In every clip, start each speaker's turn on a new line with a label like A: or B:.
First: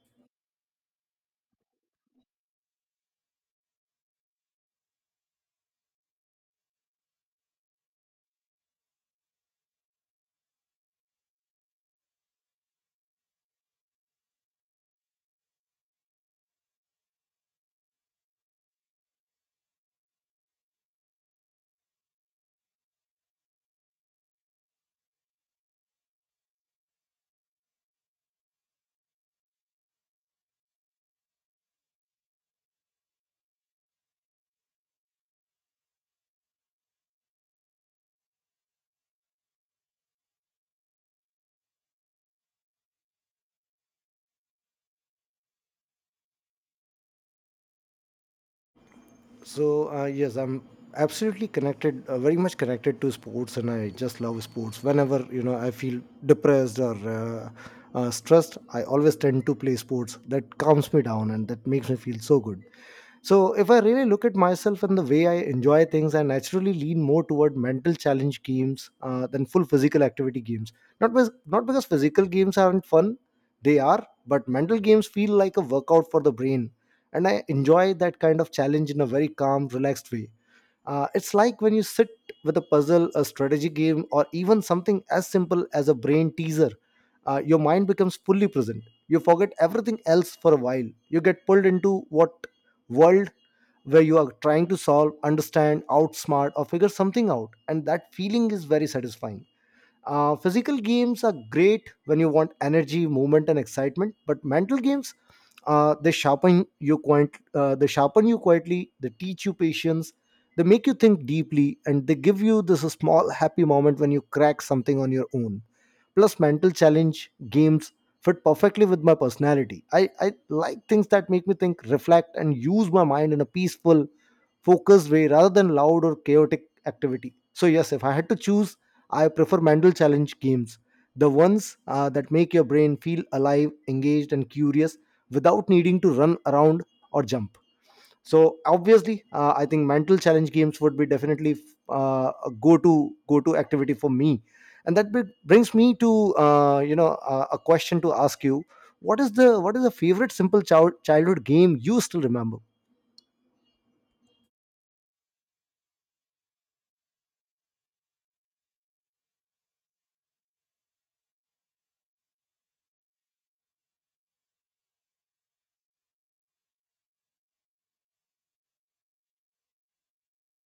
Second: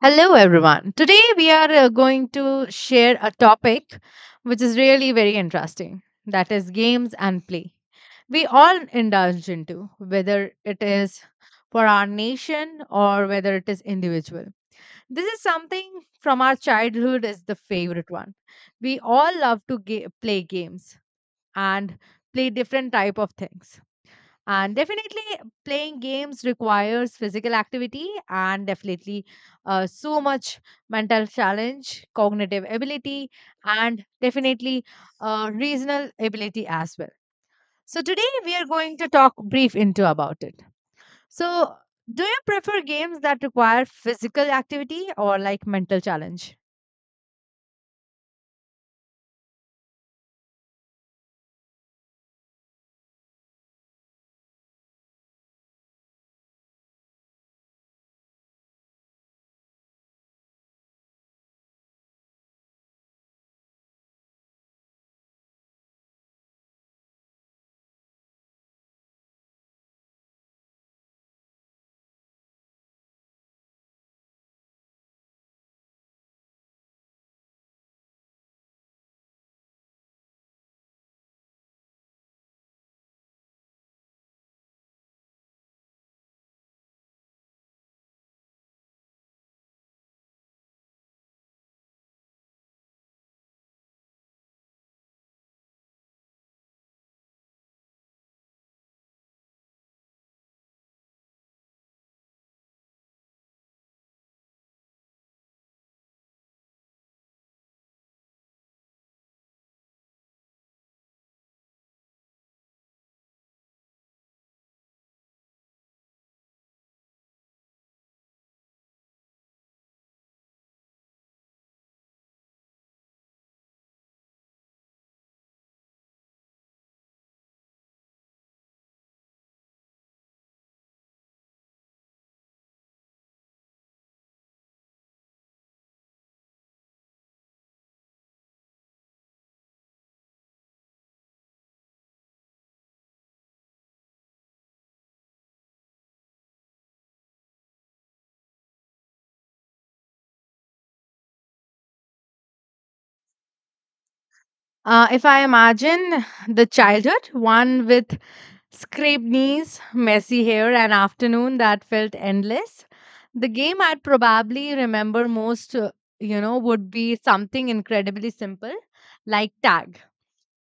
A: Hello, everyone. Today we are going to share a topic which is really very interesting, that is, games and play. We all indulge into, whether it is for our nation or whether it is individual. This is something from our childhood is the favorite one. We all love to play games and play different type of things. And definitely, playing games requires physical activity and definitely so much mental challenge, cognitive ability, and definitely reasonal ability as well. So, today we are going to talk brief into about it. So, do you prefer games that require physical activity or like mental challenge?
B: Yes, I'm absolutely connected, very much connected to sports, and I just love sports. Whenever I feel depressed or stressed, I always tend to play sports. That calms me down and that makes me feel so good. So, if I really look at myself and the way I enjoy things, I naturally lean more toward mental challenge games than full physical activity games. Not because physical games aren't fun, they are, but mental games feel like a workout for the brain. And I enjoy that kind of challenge in a very calm, relaxed way. It's like when you sit with a puzzle, a strategy game, or even something as simple as a brain teaser, your mind becomes fully present. You forget everything else for a while. You get pulled into what world where you are trying to solve, understand, outsmart, or figure something out. And that feeling is very satisfying. Physical games are great when you want energy, movement, and excitement, but mental games, they sharpen you quietly. They teach you patience. They make you think deeply, and they give you this small happy moment when you crack something on your own. Plus, mental challenge games fit perfectly with my personality. I like things that make me think, reflect, and use my mind in a peaceful focused way rather than loud or chaotic activity. So, yes, if I had to choose, I prefer mental challenge games. The ones that make your brain feel alive, engaged, and curious without needing to run around or jump. So, obviously, I think mental challenge games would be definitely a go-to activity for me. And that brings me to a question to ask you: What is the favorite simple childhood game you still remember?
A: If I imagine the childhood, one with scraped knees, messy hair, an afternoon that felt endless. The game I'd probably remember most, would be something incredibly simple like tag.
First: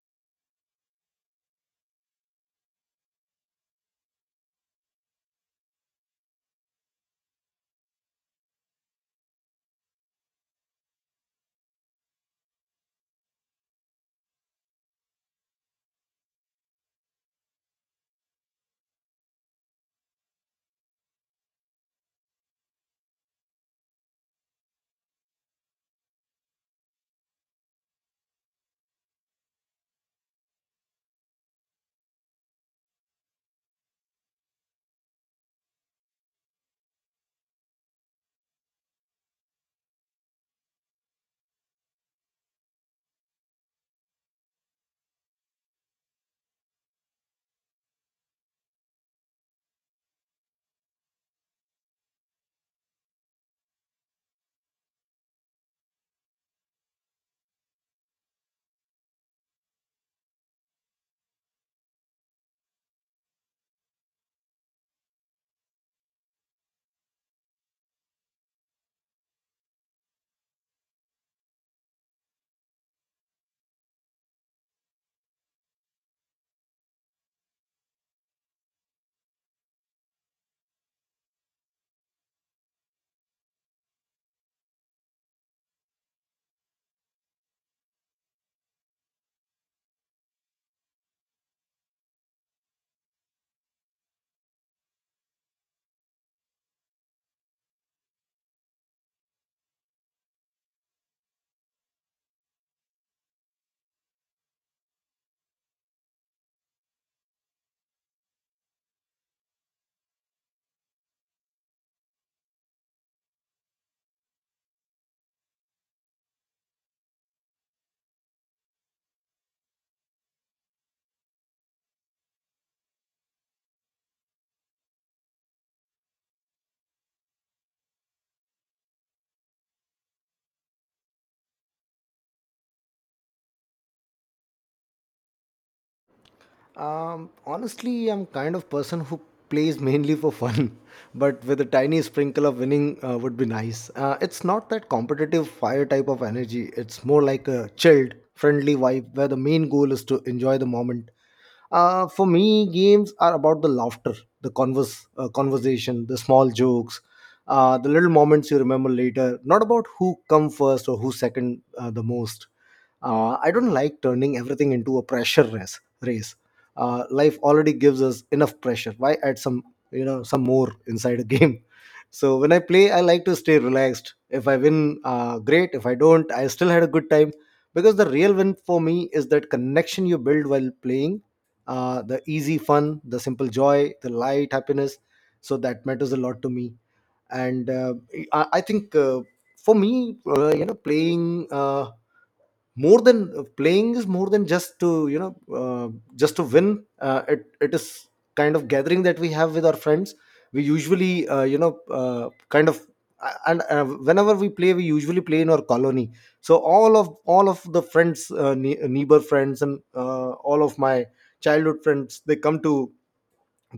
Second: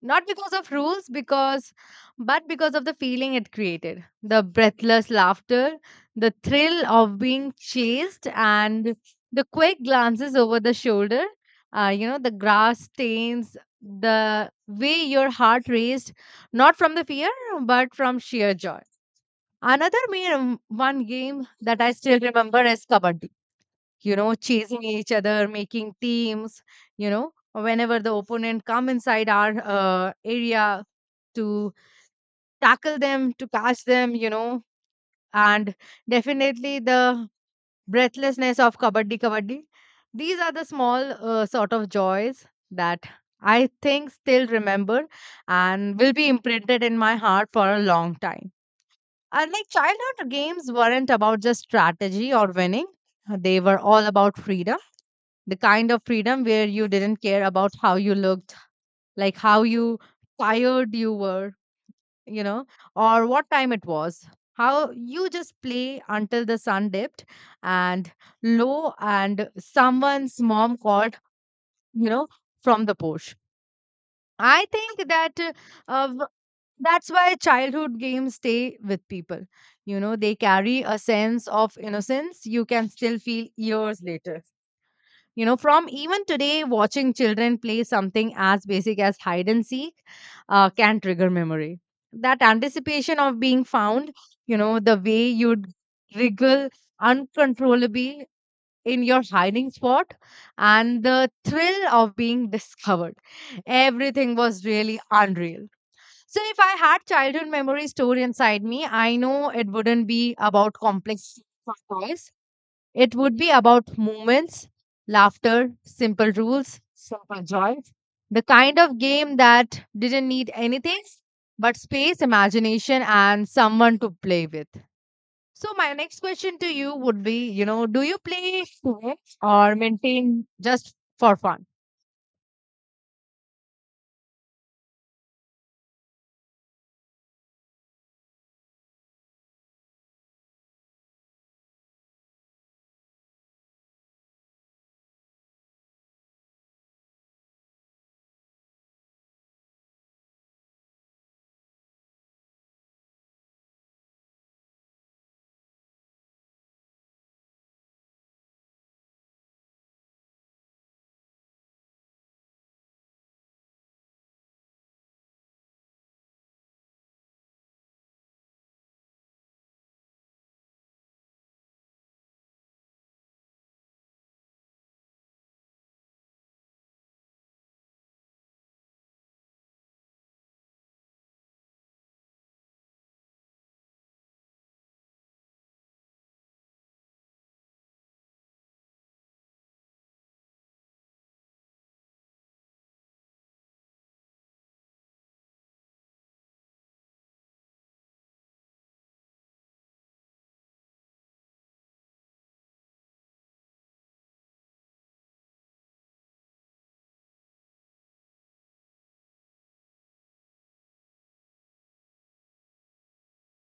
A: Not because of rules, because but because of the feeling it created. The breathless laughter, the thrill of being chased, and the quick glances over the shoulder. The grass stains, the way your heart raced, not from the fear, but from sheer joy. Another main one game that I still remember is kabaddi. You know, chasing each other, making teams, you know, whenever the opponent come inside our area to tackle them, to catch them, you know, and definitely the breathlessness of kabaddi. These are the small sort of joys that I think still remember and will be imprinted in my heart for a long time. And like, childhood games weren't about just strategy or winning. They were all about freedom, the kind of freedom where you didn't care about how you looked, like how you tired you were, you know, or what time it was. How you just play until the sun dipped and low, and someone's mom called, you know, from the porch. I think that uh, w- that's why childhood games stay with people. You know, they carry a sense of innocence you can still feel years later, you know, from even today, watching children play something as basic as hide and seek can trigger memory, that anticipation of being found, you know, the way you'd wriggle uncontrollably in your hiding spot and the thrill of being discovered. Everything was really unreal. So if I had childhood memory stored inside me, I know it wouldn't be about complex toys. It would be about moments, laughter, simple rules, simple joys. The kind of game that didn't need anything but space, imagination, and someone to play with. So, my next question to you would be, you know, do you play to win or maintain just for fun?
B: Honestly, I'm kind of person who plays mainly for fun, but with a tiny sprinkle of winning would be nice. It's not that competitive fire type of energy. It's more like a chilled, friendly vibe where the main goal is to enjoy the moment. For me, games are about the laughter, conversation, the small jokes, the little moments you remember later. Not about who come first or who second the most. I don't like turning everything into a pressure race. Race. Life already gives us enough pressure. Why add some, you know, some more inside a game? So when I play, I like to stay relaxed. If I win, great. If I don't, I still had a good time. Because the real win for me is that connection you build while playing, the easy fun, the simple joy, the light happiness. So that matters a lot to me. And I think For me, playing is more than just to just to win. It is kind of gathering that we have with our friends. We usually you know kind of and Whenever we play, we usually play in our colony, so all of the friends, neighbor friends, and all of my childhood friends, they come to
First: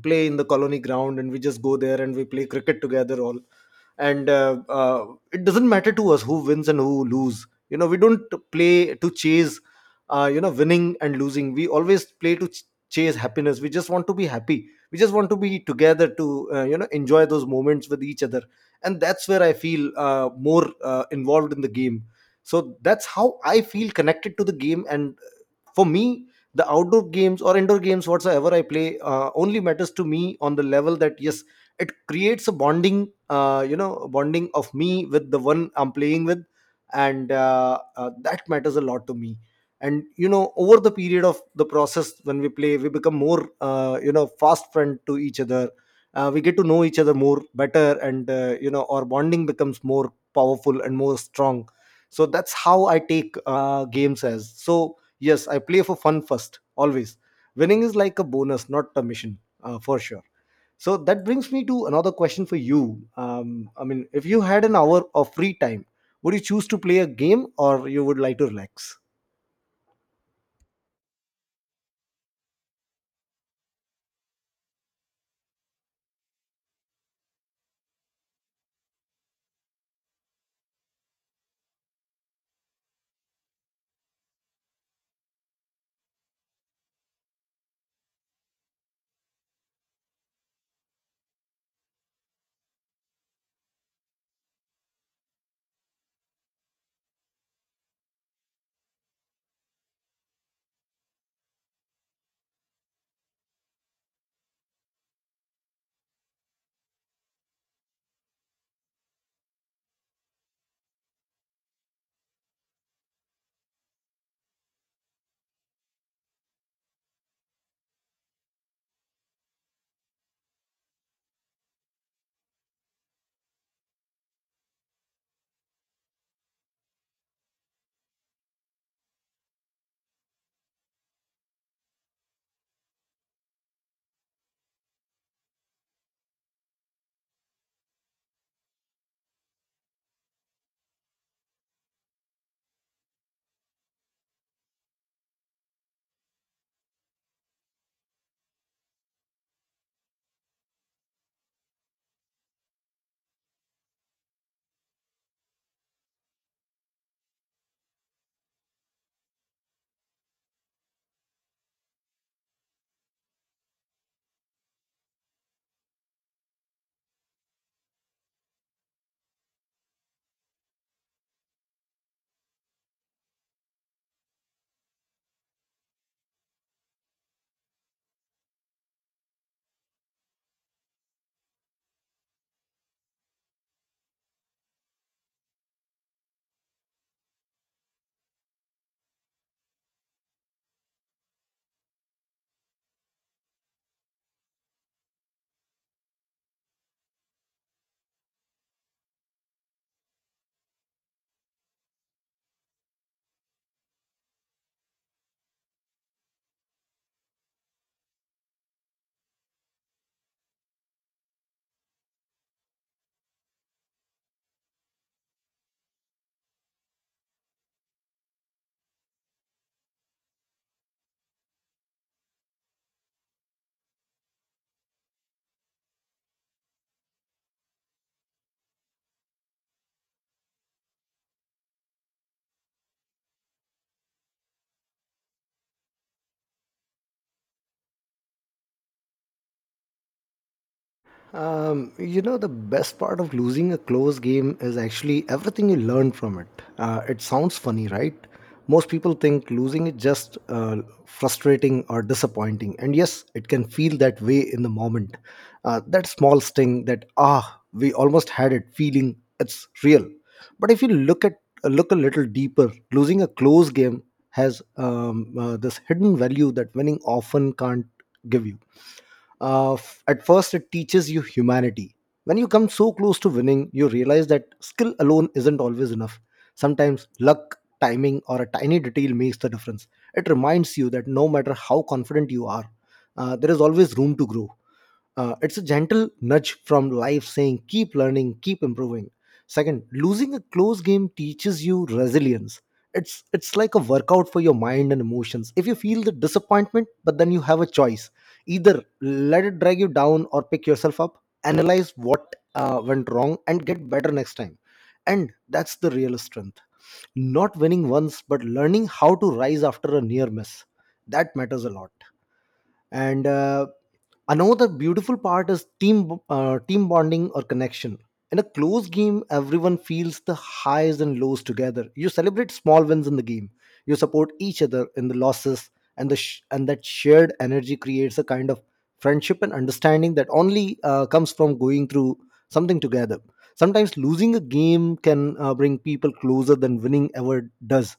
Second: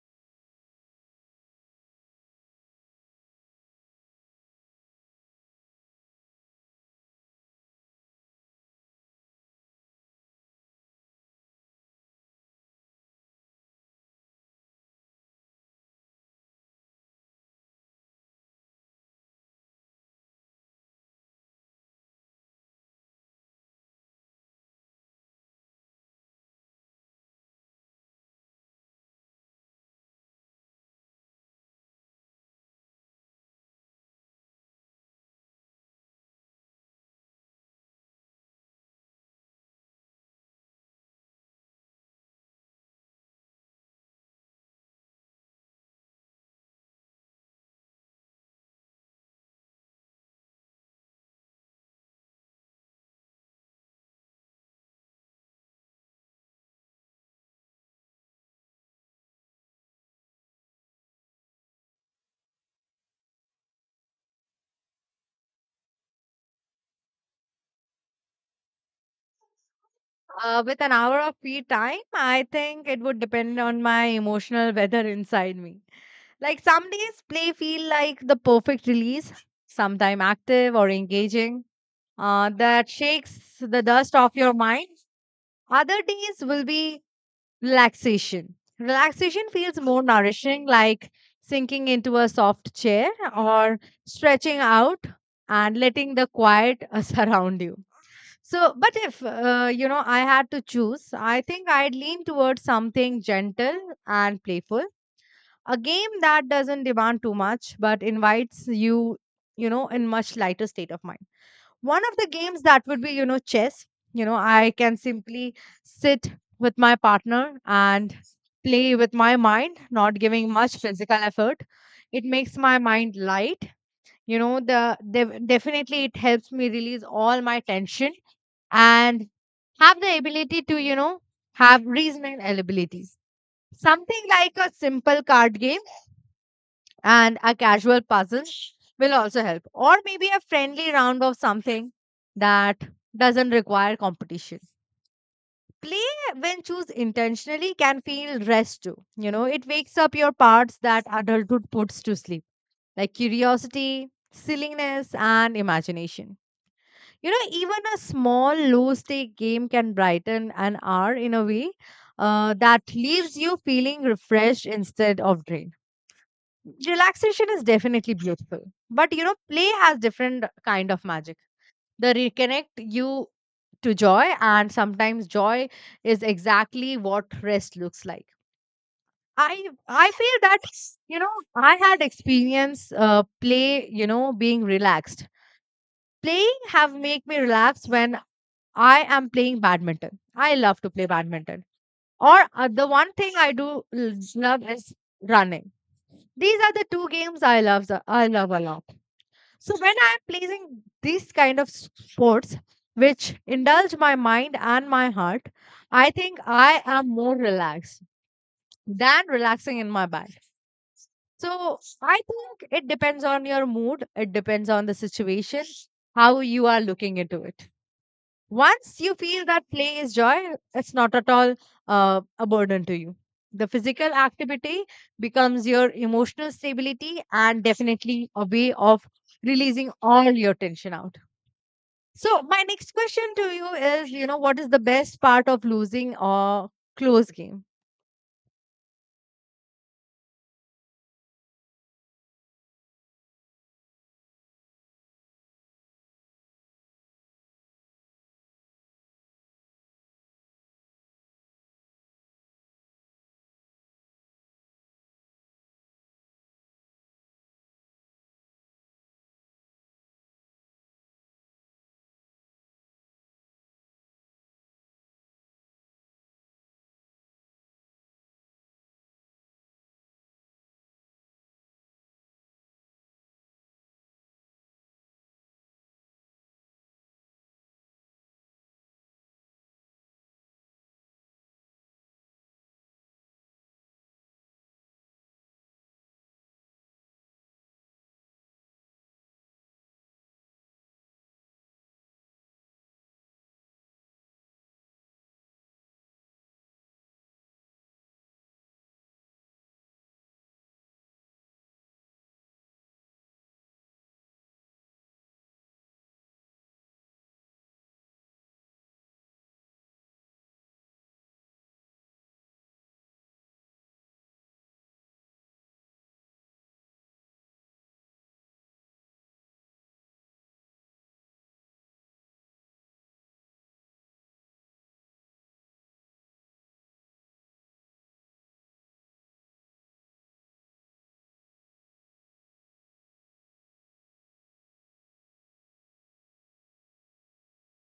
B: play in the colony ground, and we just go there and we play cricket together all and it doesn't matter to us who wins and who lose. You know, we don't play to chase winning and losing. We always play to chase happiness. We just want to be happy. We just want to be together to enjoy those moments with each other, and that's where I feel more involved in the game. So that's how I feel connected to the game. And for me, the outdoor games or indoor games, whatsoever I play, only matters to me on the level that yes, it creates a bonding, bonding of me with the one I'm playing with, and that matters a lot to me. And you know, over the period of the process, when we play, we become more, fast friend to each other. We get to know each other more better, and our bonding becomes more powerful and more strong. So that's how I take games as. So yes, I play for fun first, always. Winning is like a bonus, not a mission, for sure. So that brings me to another question for you. I mean, if you had an hour of free time, would you choose to play a game or you would like to relax?
A: With an hour of free time, I think it would depend on my emotional weather inside me. Like some days, play feel like the perfect release, sometime active or engaging, that shakes the dust off your mind. Other days will be Relaxation feels more nourishing, like sinking into a soft chair or stretching out and letting the quiet surround you. So, but if you know, I had to choose, I think I'd lean towards something gentle and playful. A game that doesn't demand too much, but invites you, you know, in much lighter state of mind. One of the games that would be, you know, chess. You know, I can simply sit with my partner and play with my mind, not giving much physical effort. It makes my mind light. You know, definitely it helps me release all my tension and have the ability to, you know, have reasoning abilities. Something like a simple card game and a casual puzzle will also help, or maybe a friendly round of something that doesn't require competition. Play, when choose intentionally, can feel rest too. You know, it wakes up your parts that adulthood puts to sleep, like curiosity, silliness, and imagination. You know, even a small, low stake game can brighten an hour in a way that leaves you feeling refreshed instead of drained. Relaxation is definitely beautiful, but you know, play has different kind of magic. They reconnect you to joy, and sometimes joy is exactly what rest looks like. I i feel that, you know, I had experience play, you know, being relaxed. Playing have make me relax when I am playing badminton. I love to play badminton. Or the one thing I do l- love is running. These are the two games I love I love a lot. So when I'm playing these kind of sports, which indulge my mind and my heart, I think I am more relaxed than relaxing in my bed. So I think it depends on your mood. It depends on the situation, how you are looking into it. Once you feel that play is joy, it's not at all a burden to you. The physical activity becomes your emotional stability and definitely a way of releasing all your tension out. So my next question to you is, you know, what is the best part of losing a close game?
B: You know, the best part of losing a close game is actually everything you learn from it. It sounds funny, right? Most people think losing is just frustrating or disappointing. And yes, it can feel that way in the moment. That small sting, that, ah, we almost had it feeling, it's real. But if you look at, look a little deeper, losing a close game has this hidden value that winning often can't give you. At first, it teaches you humanity. When you come so close to winning, you realize that skill alone isn't always enough. Sometimes luck, timing, or a tiny detail makes the difference. It reminds you that no matter how confident you are, there is always room to grow. It's a gentle nudge from life saying, keep learning, keep improving. Second, losing a close game teaches you resilience. It's like a workout for your mind and emotions. If you feel the disappointment, but then you have a choice. Either let it drag you down or pick yourself up, analyze what went wrong, and get better next time. And that's the real strength. Not winning once, but learning how to rise after a near miss. That matters a lot. And Another beautiful part is team bonding or connection. In a close game, everyone feels the highs and lows together. You celebrate small wins in the game, you support each other in the losses, and that shared energy creates a kind of friendship and understanding that only comes from going through something together. Sometimes losing a game can bring people closer than winning ever does.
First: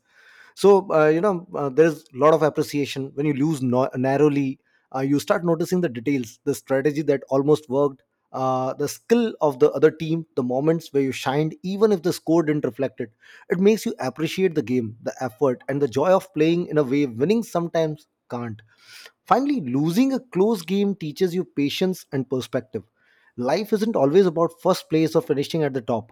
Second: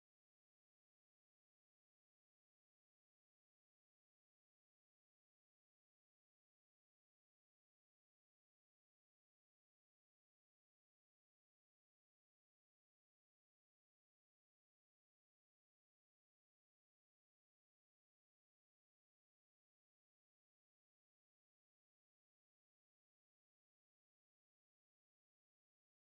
B: So there is a lot of appreciation when you lose narrowly. You start noticing the details, the strategy that almost worked, the skill of the other team, the moments where you shined even if the score didn't reflect it. It makes you appreciate the game, the effort, and the joy of playing in a way winning sometimes can't. Finally, losing a close game teaches you patience and perspective. Life isn't always about first place or finishing at the top.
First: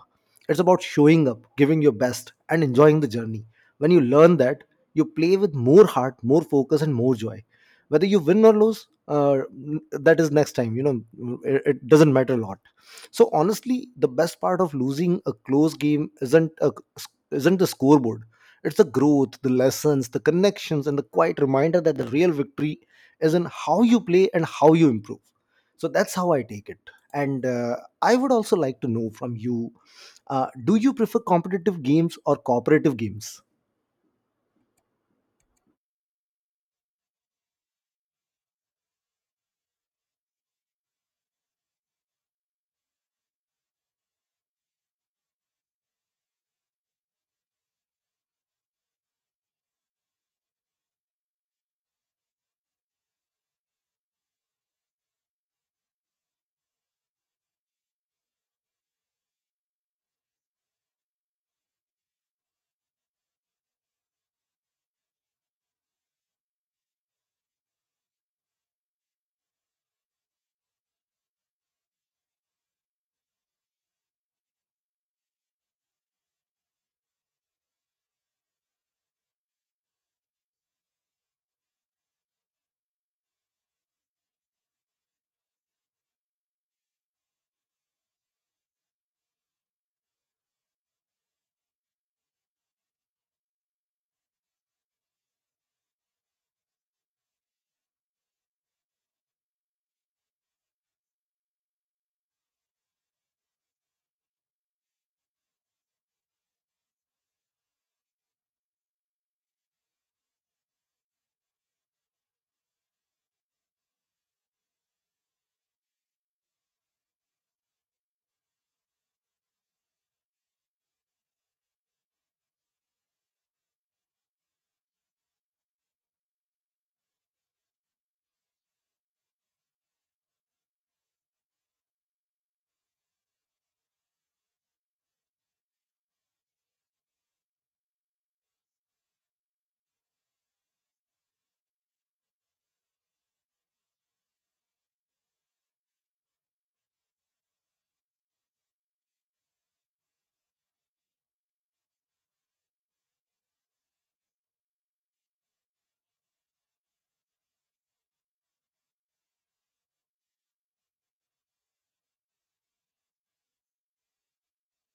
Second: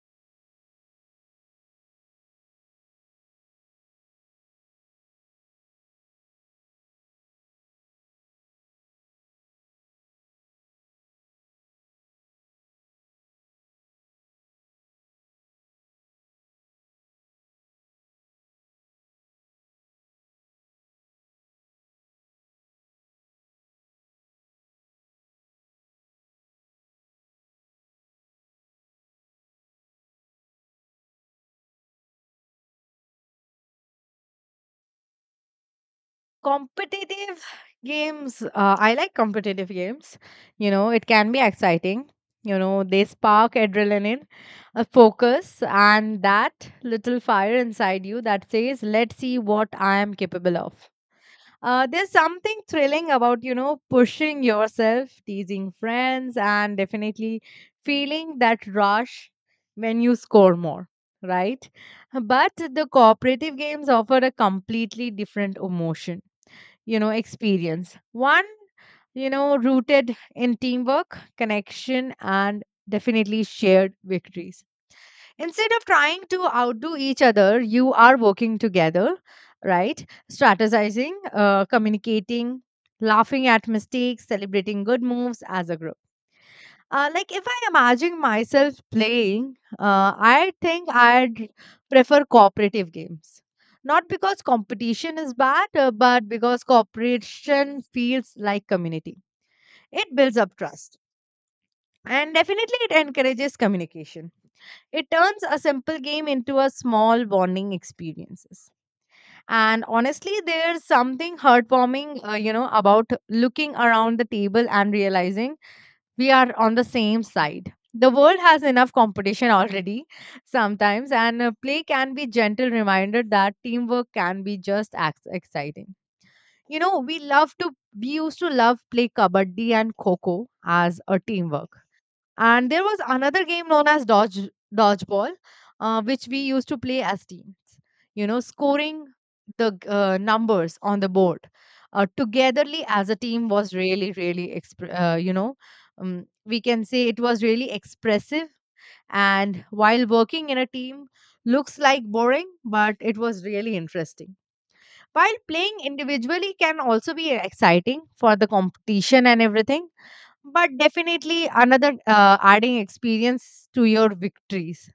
B: It's about showing up, giving your best, and enjoying the journey. When you learn that, you play with more heart, more focus, and more joy. Whether you win or lose, that is next time. You know, it doesn't matter a lot. So honestly, the best part of losing a close game isn't the scoreboard. It's the growth, the lessons, the connections, and the quiet reminder that the real victory is in how you play and how you improve. So that's how I take it. And I would also like to know from you, do you prefer competitive games or cooperative games?
A: Competitive games, I like competitive games. You know, it can be exciting. You know, they spark adrenaline, a focus, and that little fire inside you that says, let's see what I am capable of. There's something thrilling about, you know, pushing yourself, teasing friends, and definitely feeling that rush when you score more, right? But the cooperative games offer a completely different emotion, you know, experience. One, you know, rooted in teamwork, connection, and definitely shared victories. Instead of trying to outdo each other, you are working together, right? Strategizing, communicating, laughing at mistakes, celebrating good moves as a group. Like, if I imagine myself playing, I think I'd prefer cooperative games. Not because competition is bad, but because cooperation feels like community. It builds up trust, and definitely, it encourages communication. It turns a simple game into a small bonding experiences. And honestly, there's something heartwarming, you know, about looking around the table and realizing we are on the same side. The world has enough competition already sometimes, and play can be gentle reminder that teamwork can be just as exciting. You know, we love to, we used to love play kabaddi and kho as a teamwork, and there was another game known as dodgeball, which we used to play as teams. You know, scoring numbers on the board togetherly as a team was really, really, we can say it was really expressive. And while working in a team looks like boring, but it was really interesting. While playing individually can also be exciting for the competition and everything, but definitely another adding experience to your victories.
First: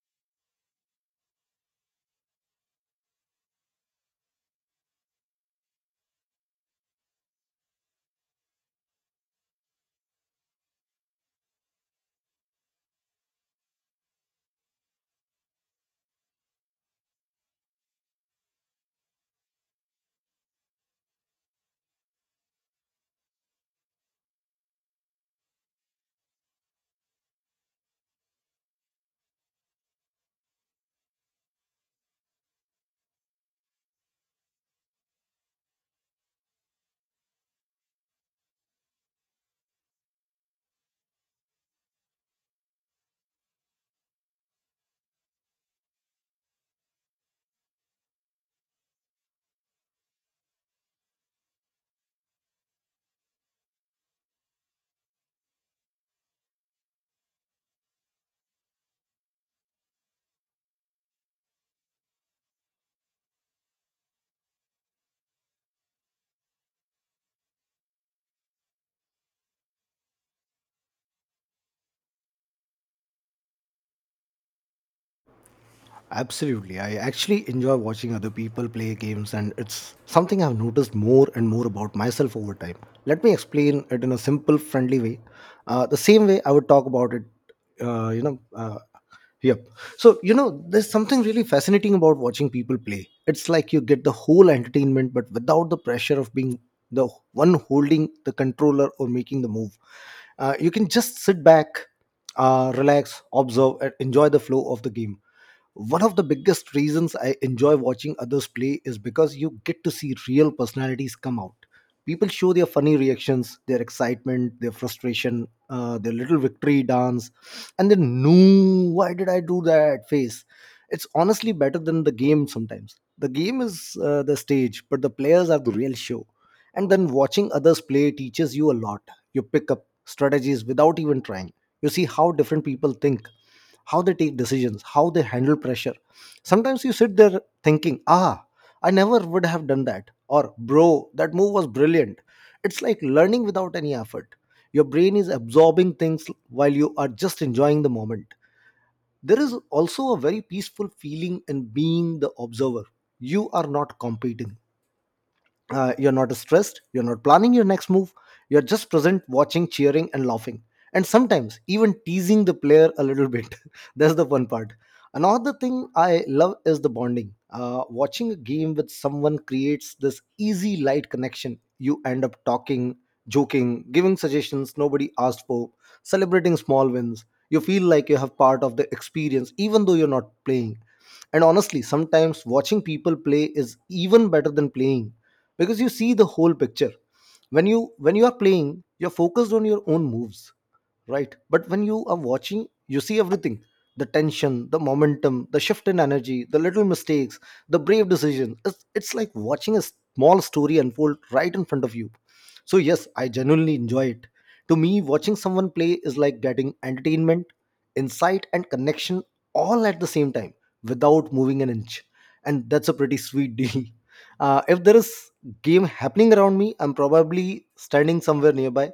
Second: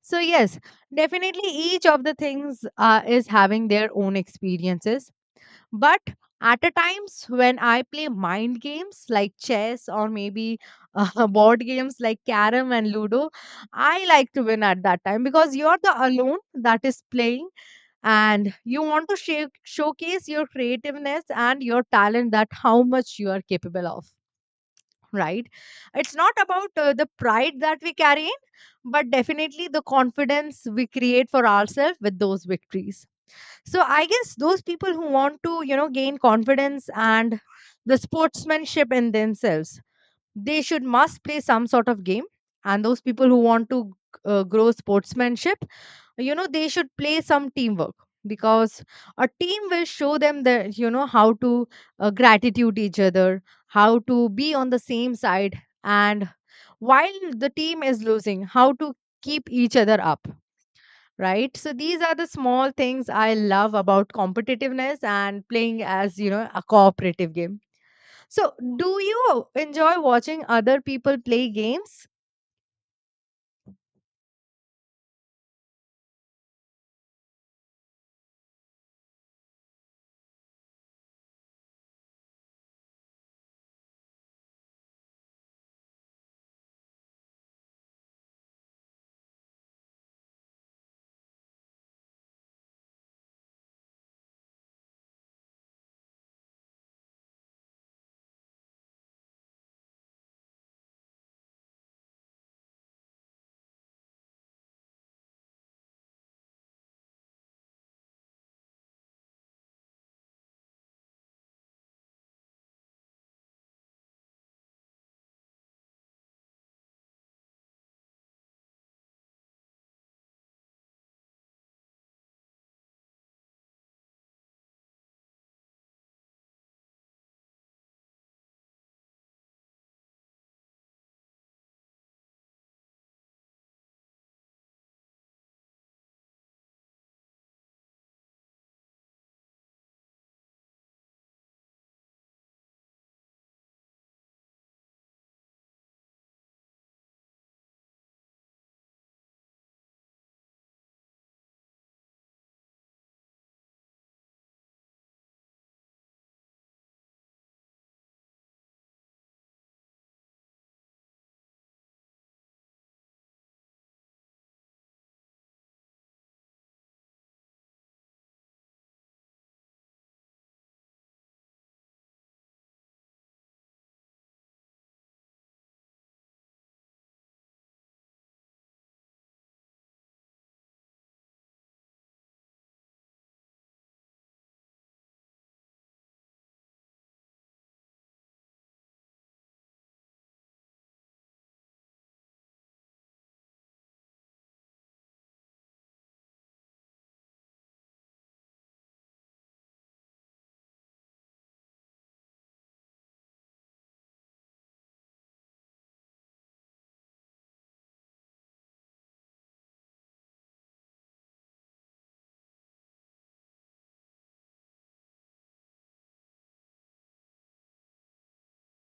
A: So yes, definitely each of the things is having their own experiences. But at a times when I play mind games like chess, or maybe board games like carom and ludo, I like to win at that time, because you're the alone that is playing, and you want to shake showcase your creativeness and your talent, that how much you are capable of, right? It's not about the pride that we carry in, but definitely the confidence we create for ourselves with those victories. So I guess those people who want to, you know, gain confidence and the sportsmanship in themselves, they should must play some sort of game. And those people who want to grow sportsmanship, you know, they should play some teamwork. Because a team will show them that, you know, how to gratitude each other, how to be on the same side, and while the team is losing, how to keep each other up, right? So these are the small things I love about competitiveness and playing as, you know, a cooperative game. So, do you enjoy watching other people play games?
B: Absolutely. I actually enjoy watching other people play games, and it's something I've noticed more and more about myself over time. Let me explain it in a simple, friendly way. The same way I would talk about it, you know. Yep. So, you know, there's something really fascinating about watching people play. It's like you get the whole entertainment, but without the pressure of being the one holding the controller or making the move. You can just sit back, relax, observe, and enjoy the flow of the game. One of the biggest reasons I enjoy watching others play is because you get to see real personalities come out. People show their funny reactions, their excitement, their frustration, their little victory dance, and then no, why did I do that face? It's honestly better than the game sometimes. The game is the stage, but the players are the real show. And then watching others play teaches you a lot. You pick up strategies without even trying. You see how different people think, how they take decisions, how they handle pressure. Sometimes you sit there thinking, ah, I never would have done that, or bro, that move was brilliant. It's like learning without any effort. Your brain is absorbing things while you are just enjoying the moment. There is also a very peaceful feeling in being the observer. You are not competing. You're not stressed, you're not planning your next move. You're just present, watching, cheering, and laughing, and sometimes even teasing the player a little bit. That's the fun part. Another thing I love is the bonding. Watching a game with someone creates this easy, light connection. You end up talking, joking, giving suggestions nobody asked for, celebrating small wins. You feel like you have part of the experience even though you're not playing. And honestly, sometimes watching people play is even better than playing, because you see the whole picture. When you are playing, you're focused on your own moves, right? But when you are watching, you see everything: the tension, the momentum, the shift in energy, the little mistakes, the brave decision. It's like watching a small story unfold right in front of you. So yes, I genuinely enjoy it. To me, watching someone play is like getting entertainment, insight, and connection all at the same time, without moving an inch. And that's a pretty sweet deal. If there is game happening around me, I'm probably standing somewhere nearby,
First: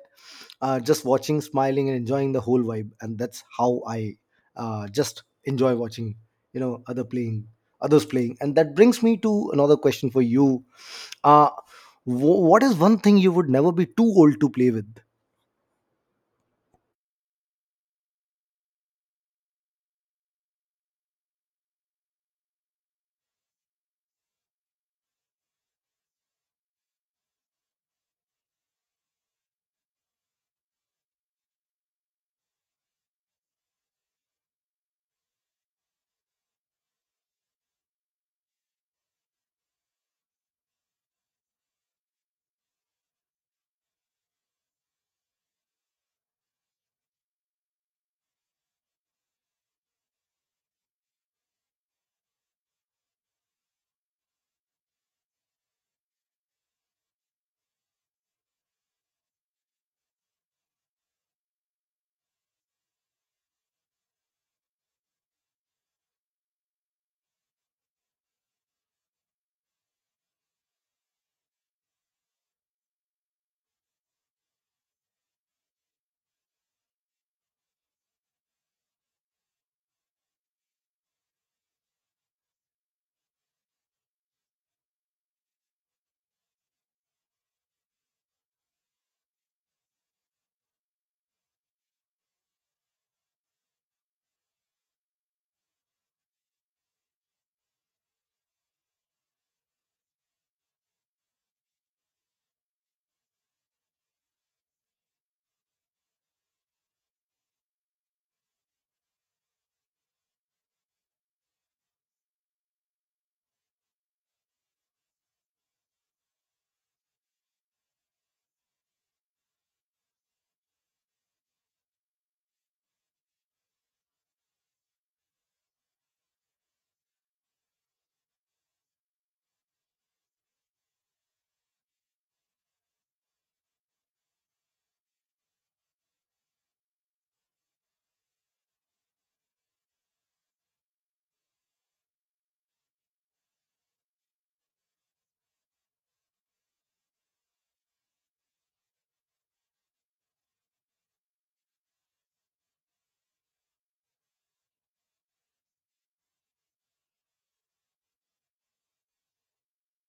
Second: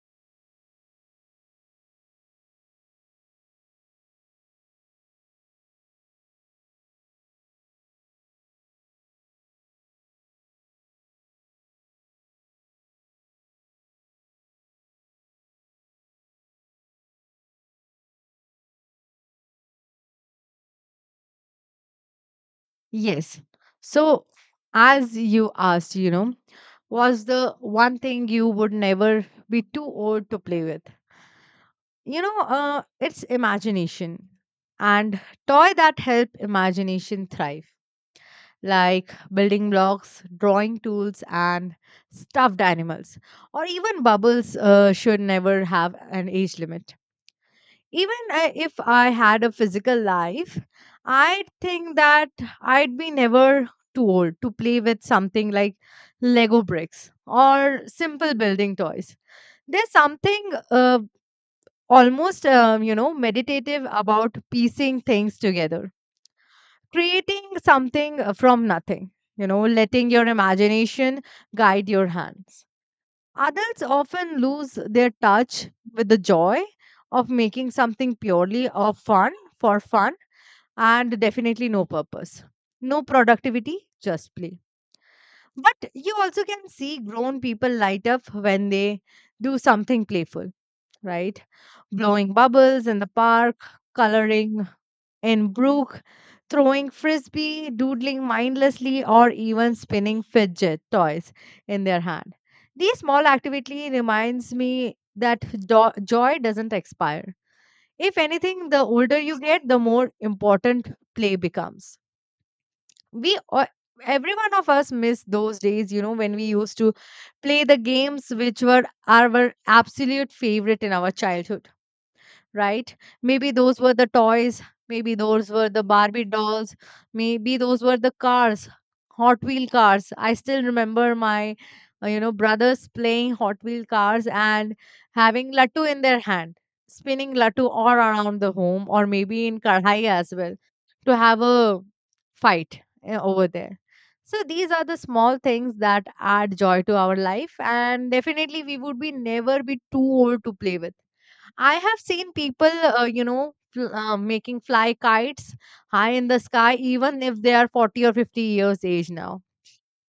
B: just watching, smiling, and enjoying the whole vibe. And that's how I just enjoy watching, other playing, others playing. And that brings me to another question for you. Uh, what is one thing you would never be too old to play with?
A: Yes. So, as you asked, you know, was the one thing you would never be too old to play with? You know, it's imagination and toy that help imagination thrive, like building blocks, drawing tools, and stuffed animals, or even bubbles should never have an age limit. Even I, if I had a physical life, I think that I'd be never too old to play with something like Lego bricks or simple building toys. There's something almost, you know, meditative about piecing things together, creating something from nothing, you know, letting your imagination guide your hands. Adults often lose their touch with the joy of making something purely of fun for fun and definitely no purpose. No productivity, just play. But you also can see grown people light up when they do something playful, right? Blowing bubbles in the park, coloring and brook, throwing frisbee, doodling mindlessly, or even spinning fidget toys in their hand. These small activity reminds me that joy doesn't expire. If anything, the older you get, the more important play becomes. We all- every one of us miss those days when we used to play the games which were our absolute favorite in our childhood, right? Maybe those were the toys, maybe those were the Barbie dolls, maybe those were the cars, Hot Wheel cars. I still remember my brothers playing Hot Wheel cars and having lattu in their hand, spinning lattu all around the home or maybe in kadhai as well to have a fight over there. So these are the small things that add joy to our life, and definitely we would be never be too old to play with. I have seen people making fly kites high in the sky, even if they are 40 or 50 years age now.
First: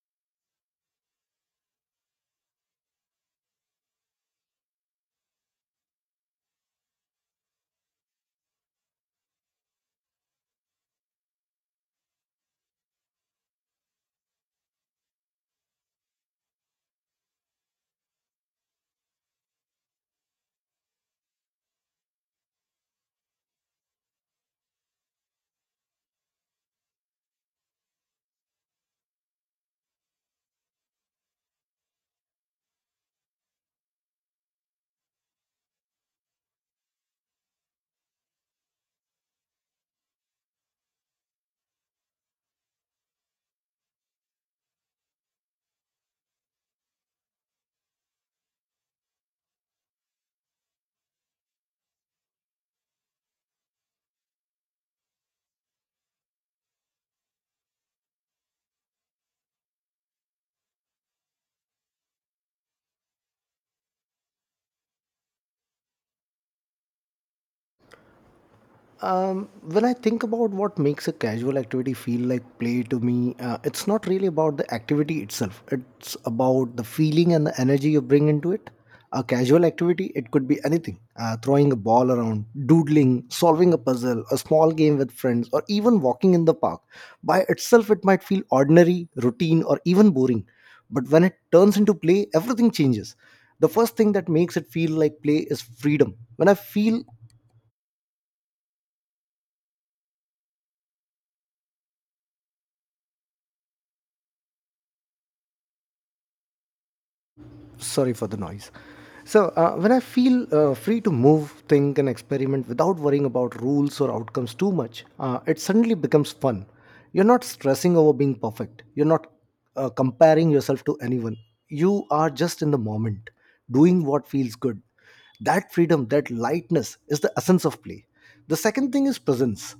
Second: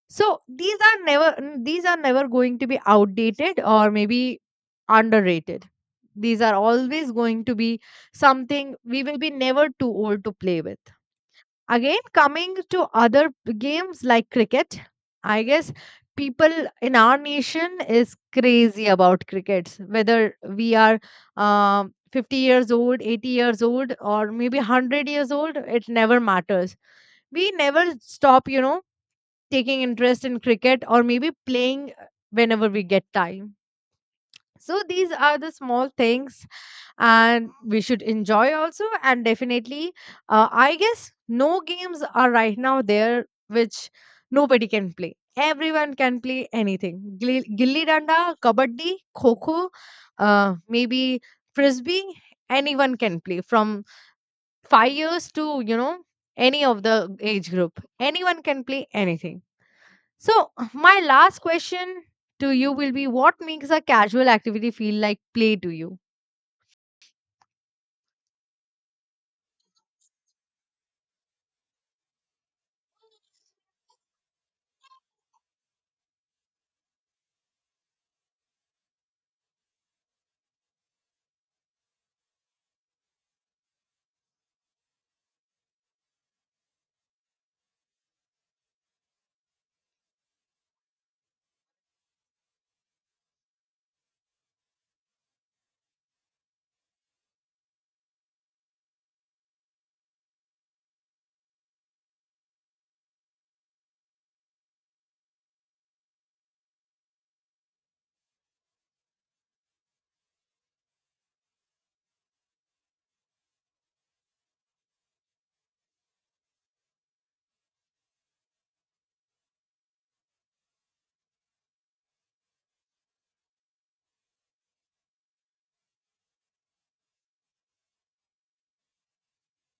A: So these are never, n- these are never going to be outdated or maybe underrated. These are always going to be something we will be never too old to play with. Again, coming to other games like cricket, I guess people in our nation is crazy about crickets. Whether we are 50 years old, 80 years old, or maybe 100 years old, it never matters. We never stop taking interest in cricket or maybe playing whenever we get time. So these are the small things and we should enjoy also, and definitely, I guess no games are right now there which nobody can play. Everyone can play anything. Gilli gilli danda, kabaddi, kho kho, maybe frisbee, anyone can play from 5 years to any of the age group. Anyone can play anything. So, my last question to you will be, what makes a casual activity feel like play to you?
B: When I think about what makes a casual activity feel like play to me, it's not really about the activity itself. It's about the feeling and the energy you bring into it. A casual activity, it could be anything, throwing a ball around, doodling, solving a puzzle, a small game with friends, or even walking in the park. By itself, it might feel ordinary, routine, or even boring. But when it turns into play, everything changes. The first thing that makes it feel like play is freedom. When I feel, sorry for the noise, so when I feel free to move, think, and experiment without worrying about rules or outcomes too much, it suddenly becomes fun. You're not stressing over being perfect, you're not, comparing yourself to anyone. You are just in the moment, doing what feels good. That freedom, that lightness, is the essence of play. The second thing is presence.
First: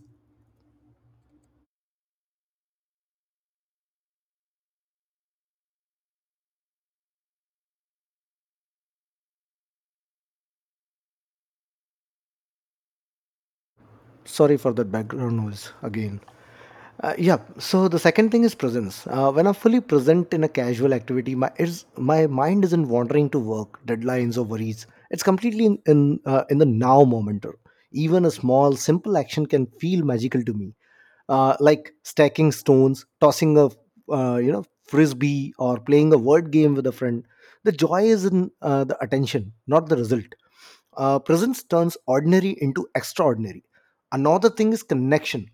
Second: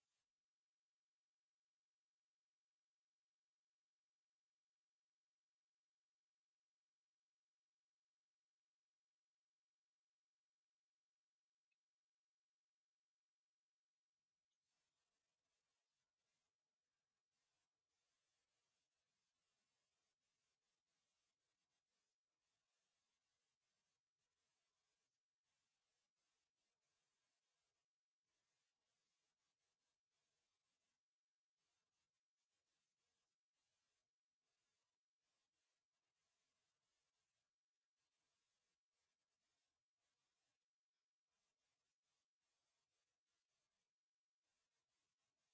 B: Sorry for that background noise again. Yeah. So the second thing is presence. When I'm fully present in a casual activity, my mind isn't wandering to work, deadlines, or worries. It's completely in the now moment. Even a small, simple action can feel magical to me, like stacking stones, tossing a frisbee, or playing a word game with a friend. The joy is in the attention, not the result. Presence turns ordinary into extraordinary. Another thing is connection.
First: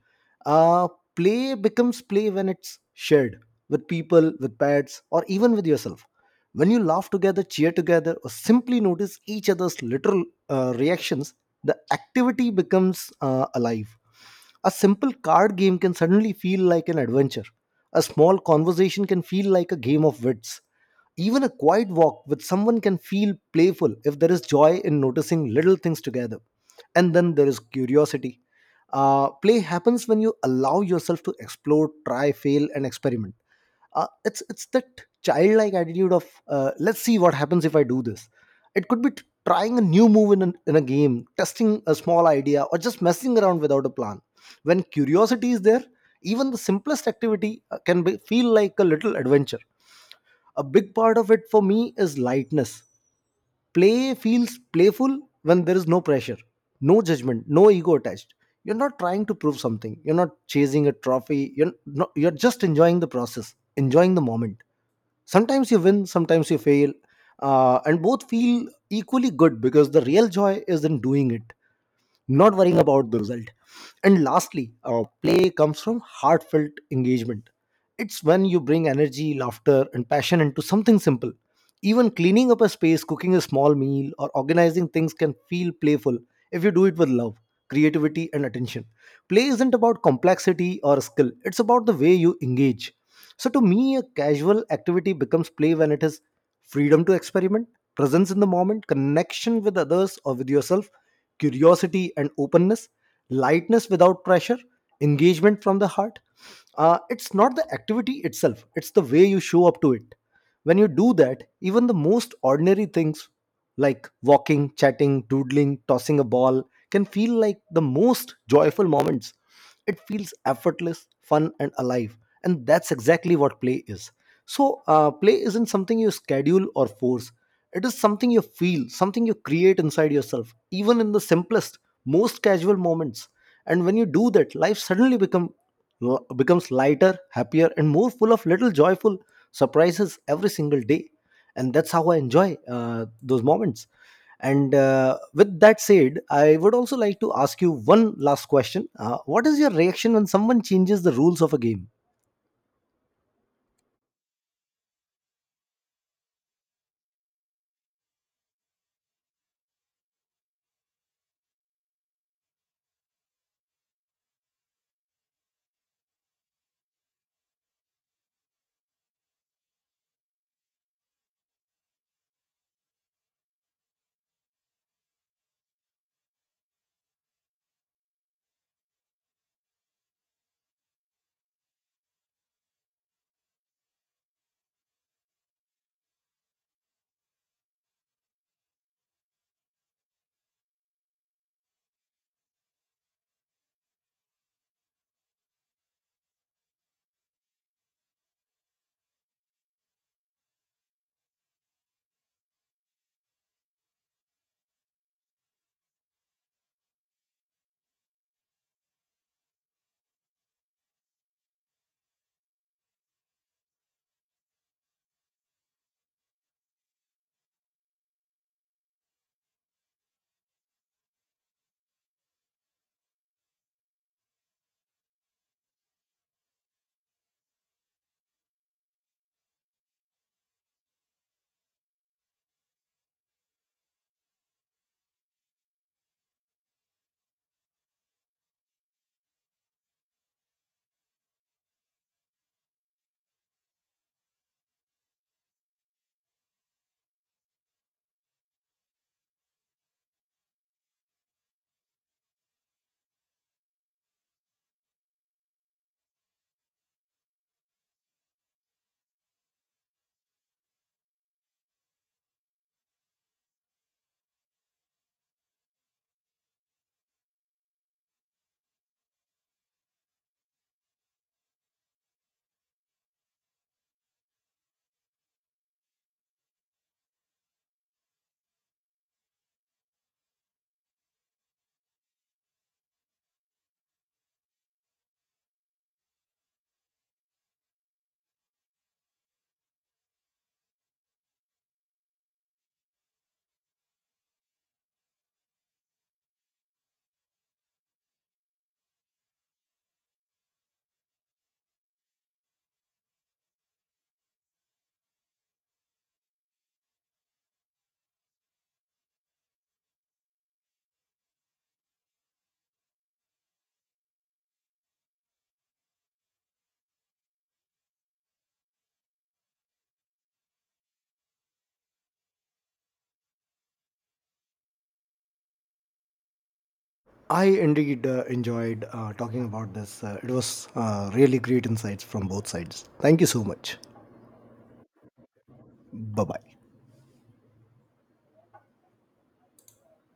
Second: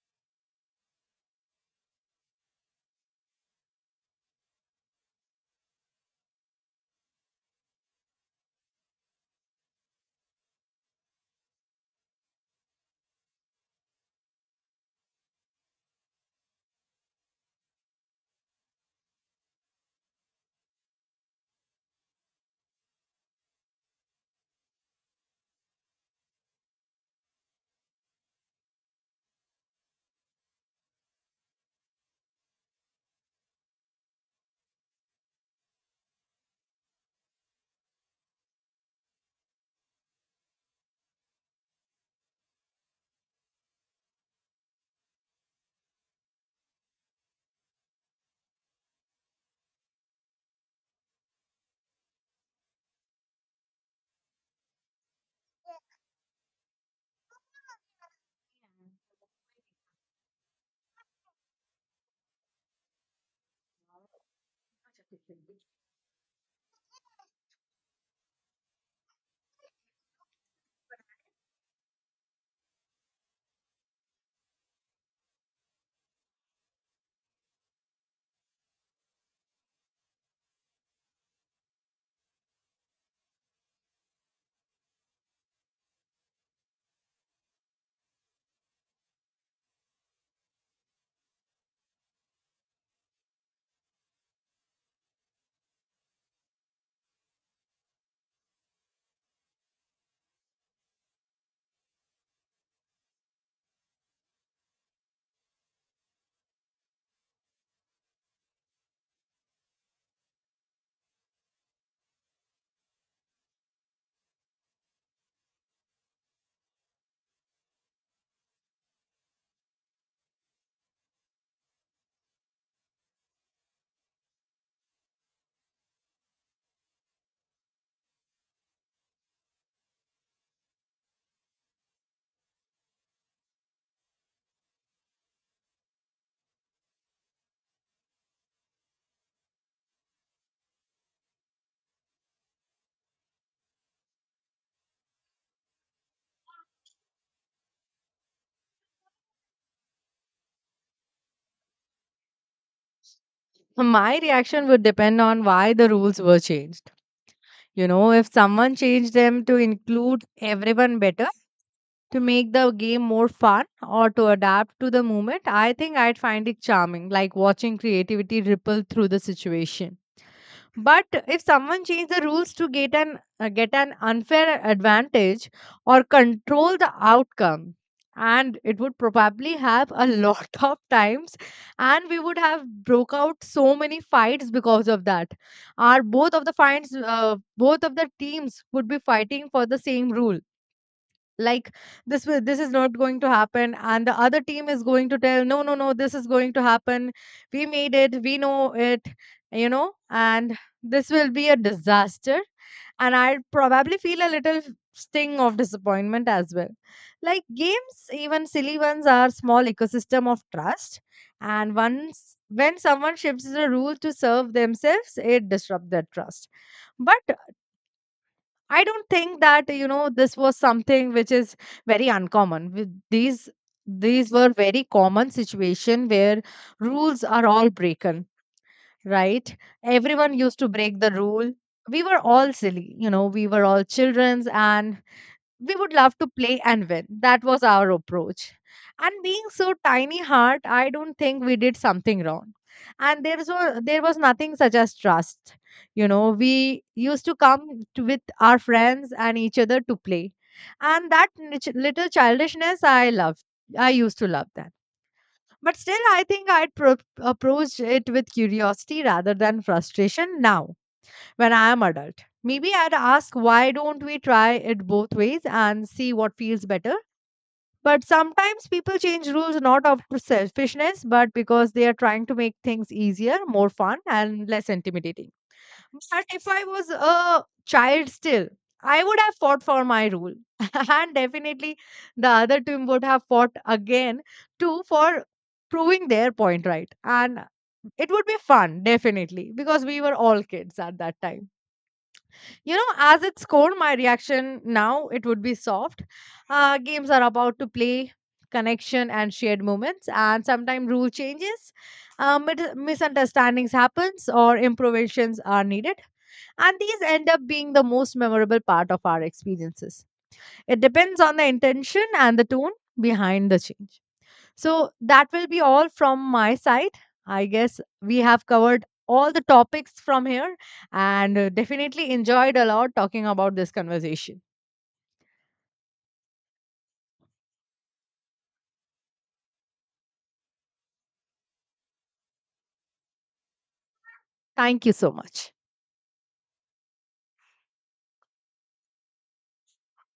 B: Uh, Play becomes play when it's shared, with people, with pets, or even with yourself. When you laugh together, cheer together, or simply notice each other's literal reactions, the activity becomes alive. A simple card game can suddenly feel like an adventure. A small conversation can feel like a game of wits. Even a quiet walk with someone can feel playful if there is joy in noticing little things together. And then there is curiosity. Play happens when you allow yourself to explore, try, fail, and experiment. It's that childlike attitude of, let's see what happens if I do this. It could be trying a new move in a game, testing a small idea, or just messing around without a plan. When curiosity is there, even the simplest activity can feel like a little adventure. A big part of it for me is lightness. Play feels playful when there is no pressure, no judgment, no ego attached. You're not trying to prove something. You're not chasing a trophy. You're not, you're just enjoying the process, enjoying the moment. Sometimes you win, sometimes you fail, and both feel equally good because the real joy is in doing it, not worrying about the result. And lastly, play comes from heartfelt engagement. It's when you bring energy, laughter, and passion into something simple. Even cleaning up a space, cooking a small meal, or organizing things can feel playful if you do it with love, creativity, and attention. Play isn't about complexity or skill, it's about the way you engage. So to me, a casual activity becomes play when it is freedom to experiment, presence in the moment, connection with others or with yourself, curiosity and openness, lightness without pressure, engagement from the heart. It's not the activity itself, it's the way you show up to it. When you do that, even the most ordinary things, like walking, chatting, doodling, tossing a ball, can feel like the most joyful moments. It feels effortless, fun, and alive. And that's exactly what play is. So play isn't something you schedule or force. It is something you feel, something you create inside yourself, even in the simplest, most casual moments. And when you do that, life suddenly becomes lighter, happier, and more full of little joyful surprises every single day. And that's how I enjoy those moments. And with that said, I would also like to ask you one last question. What is your reaction when someone changes the rules of a game?
A: My reaction would depend on why the rules were changed. You know, if someone changed them to include everyone better, to make the game more fun, or to adapt to the moment, I think I'd find it charming, like watching creativity ripple through the situation. But if someone change the rules to get an unfair advantage or control the outcome, and it would probably have a lot of times, and we would have broke out so many fights because of that. Our both of the fights, both of the teams would be fighting for the same rule, like this is not going to happen, and the other team is going to tell, no, no, no, this is going to happen, we made it, we know it, you know. And this will be a disaster, and I probably feel a little sting of disappointment as well. Like games, even silly ones, are small ecosystem of trust. And once when someone shifts the rule to serve themselves, it disrupts that trust. But I don't think that, you know, this was something which is very uncommon. With these were very common situation where rules are all broken, right? Everyone used to break the rule. We were all silly, you know, we were all childrens and we would love to play and win. That was our approach. And being so tiny heart, I don't think we did something wrong. And there was nothing such as trust. You know, we used to come to, with our friends and each other to play, and that little childishness I loved. I used to love that. But still, I think I'd approached it with curiosity rather than frustration now when I am adult. Maybe I'd ask, why don't we try it both ways and see what feels better. But sometimes people change rules not out of selfishness, but because they are trying to make things easier, more fun, and less intimidating. But if I was a child still, I would have fought for my rule. And definitely the other team would have fought again too for proving their point right. And it would be fun, definitely, because we were all kids at that time. You know, as its core, my reaction now it would be soft. Games are about to play, connection and shared moments, and sometimes rule changes, misunderstandings happens, or improvisations are needed, and these end up being the most memorable part of our experiences. It depends on the intention and the tone behind the change. So that will be all from my side. I guess we have covered all the topics from here, and definitely enjoyed a lot talking about this conversation.
B: I indeed enjoyed talking about this. It was really great insights from both sides. Thank you so much.
A: Thank you so much.
B: Bye bye.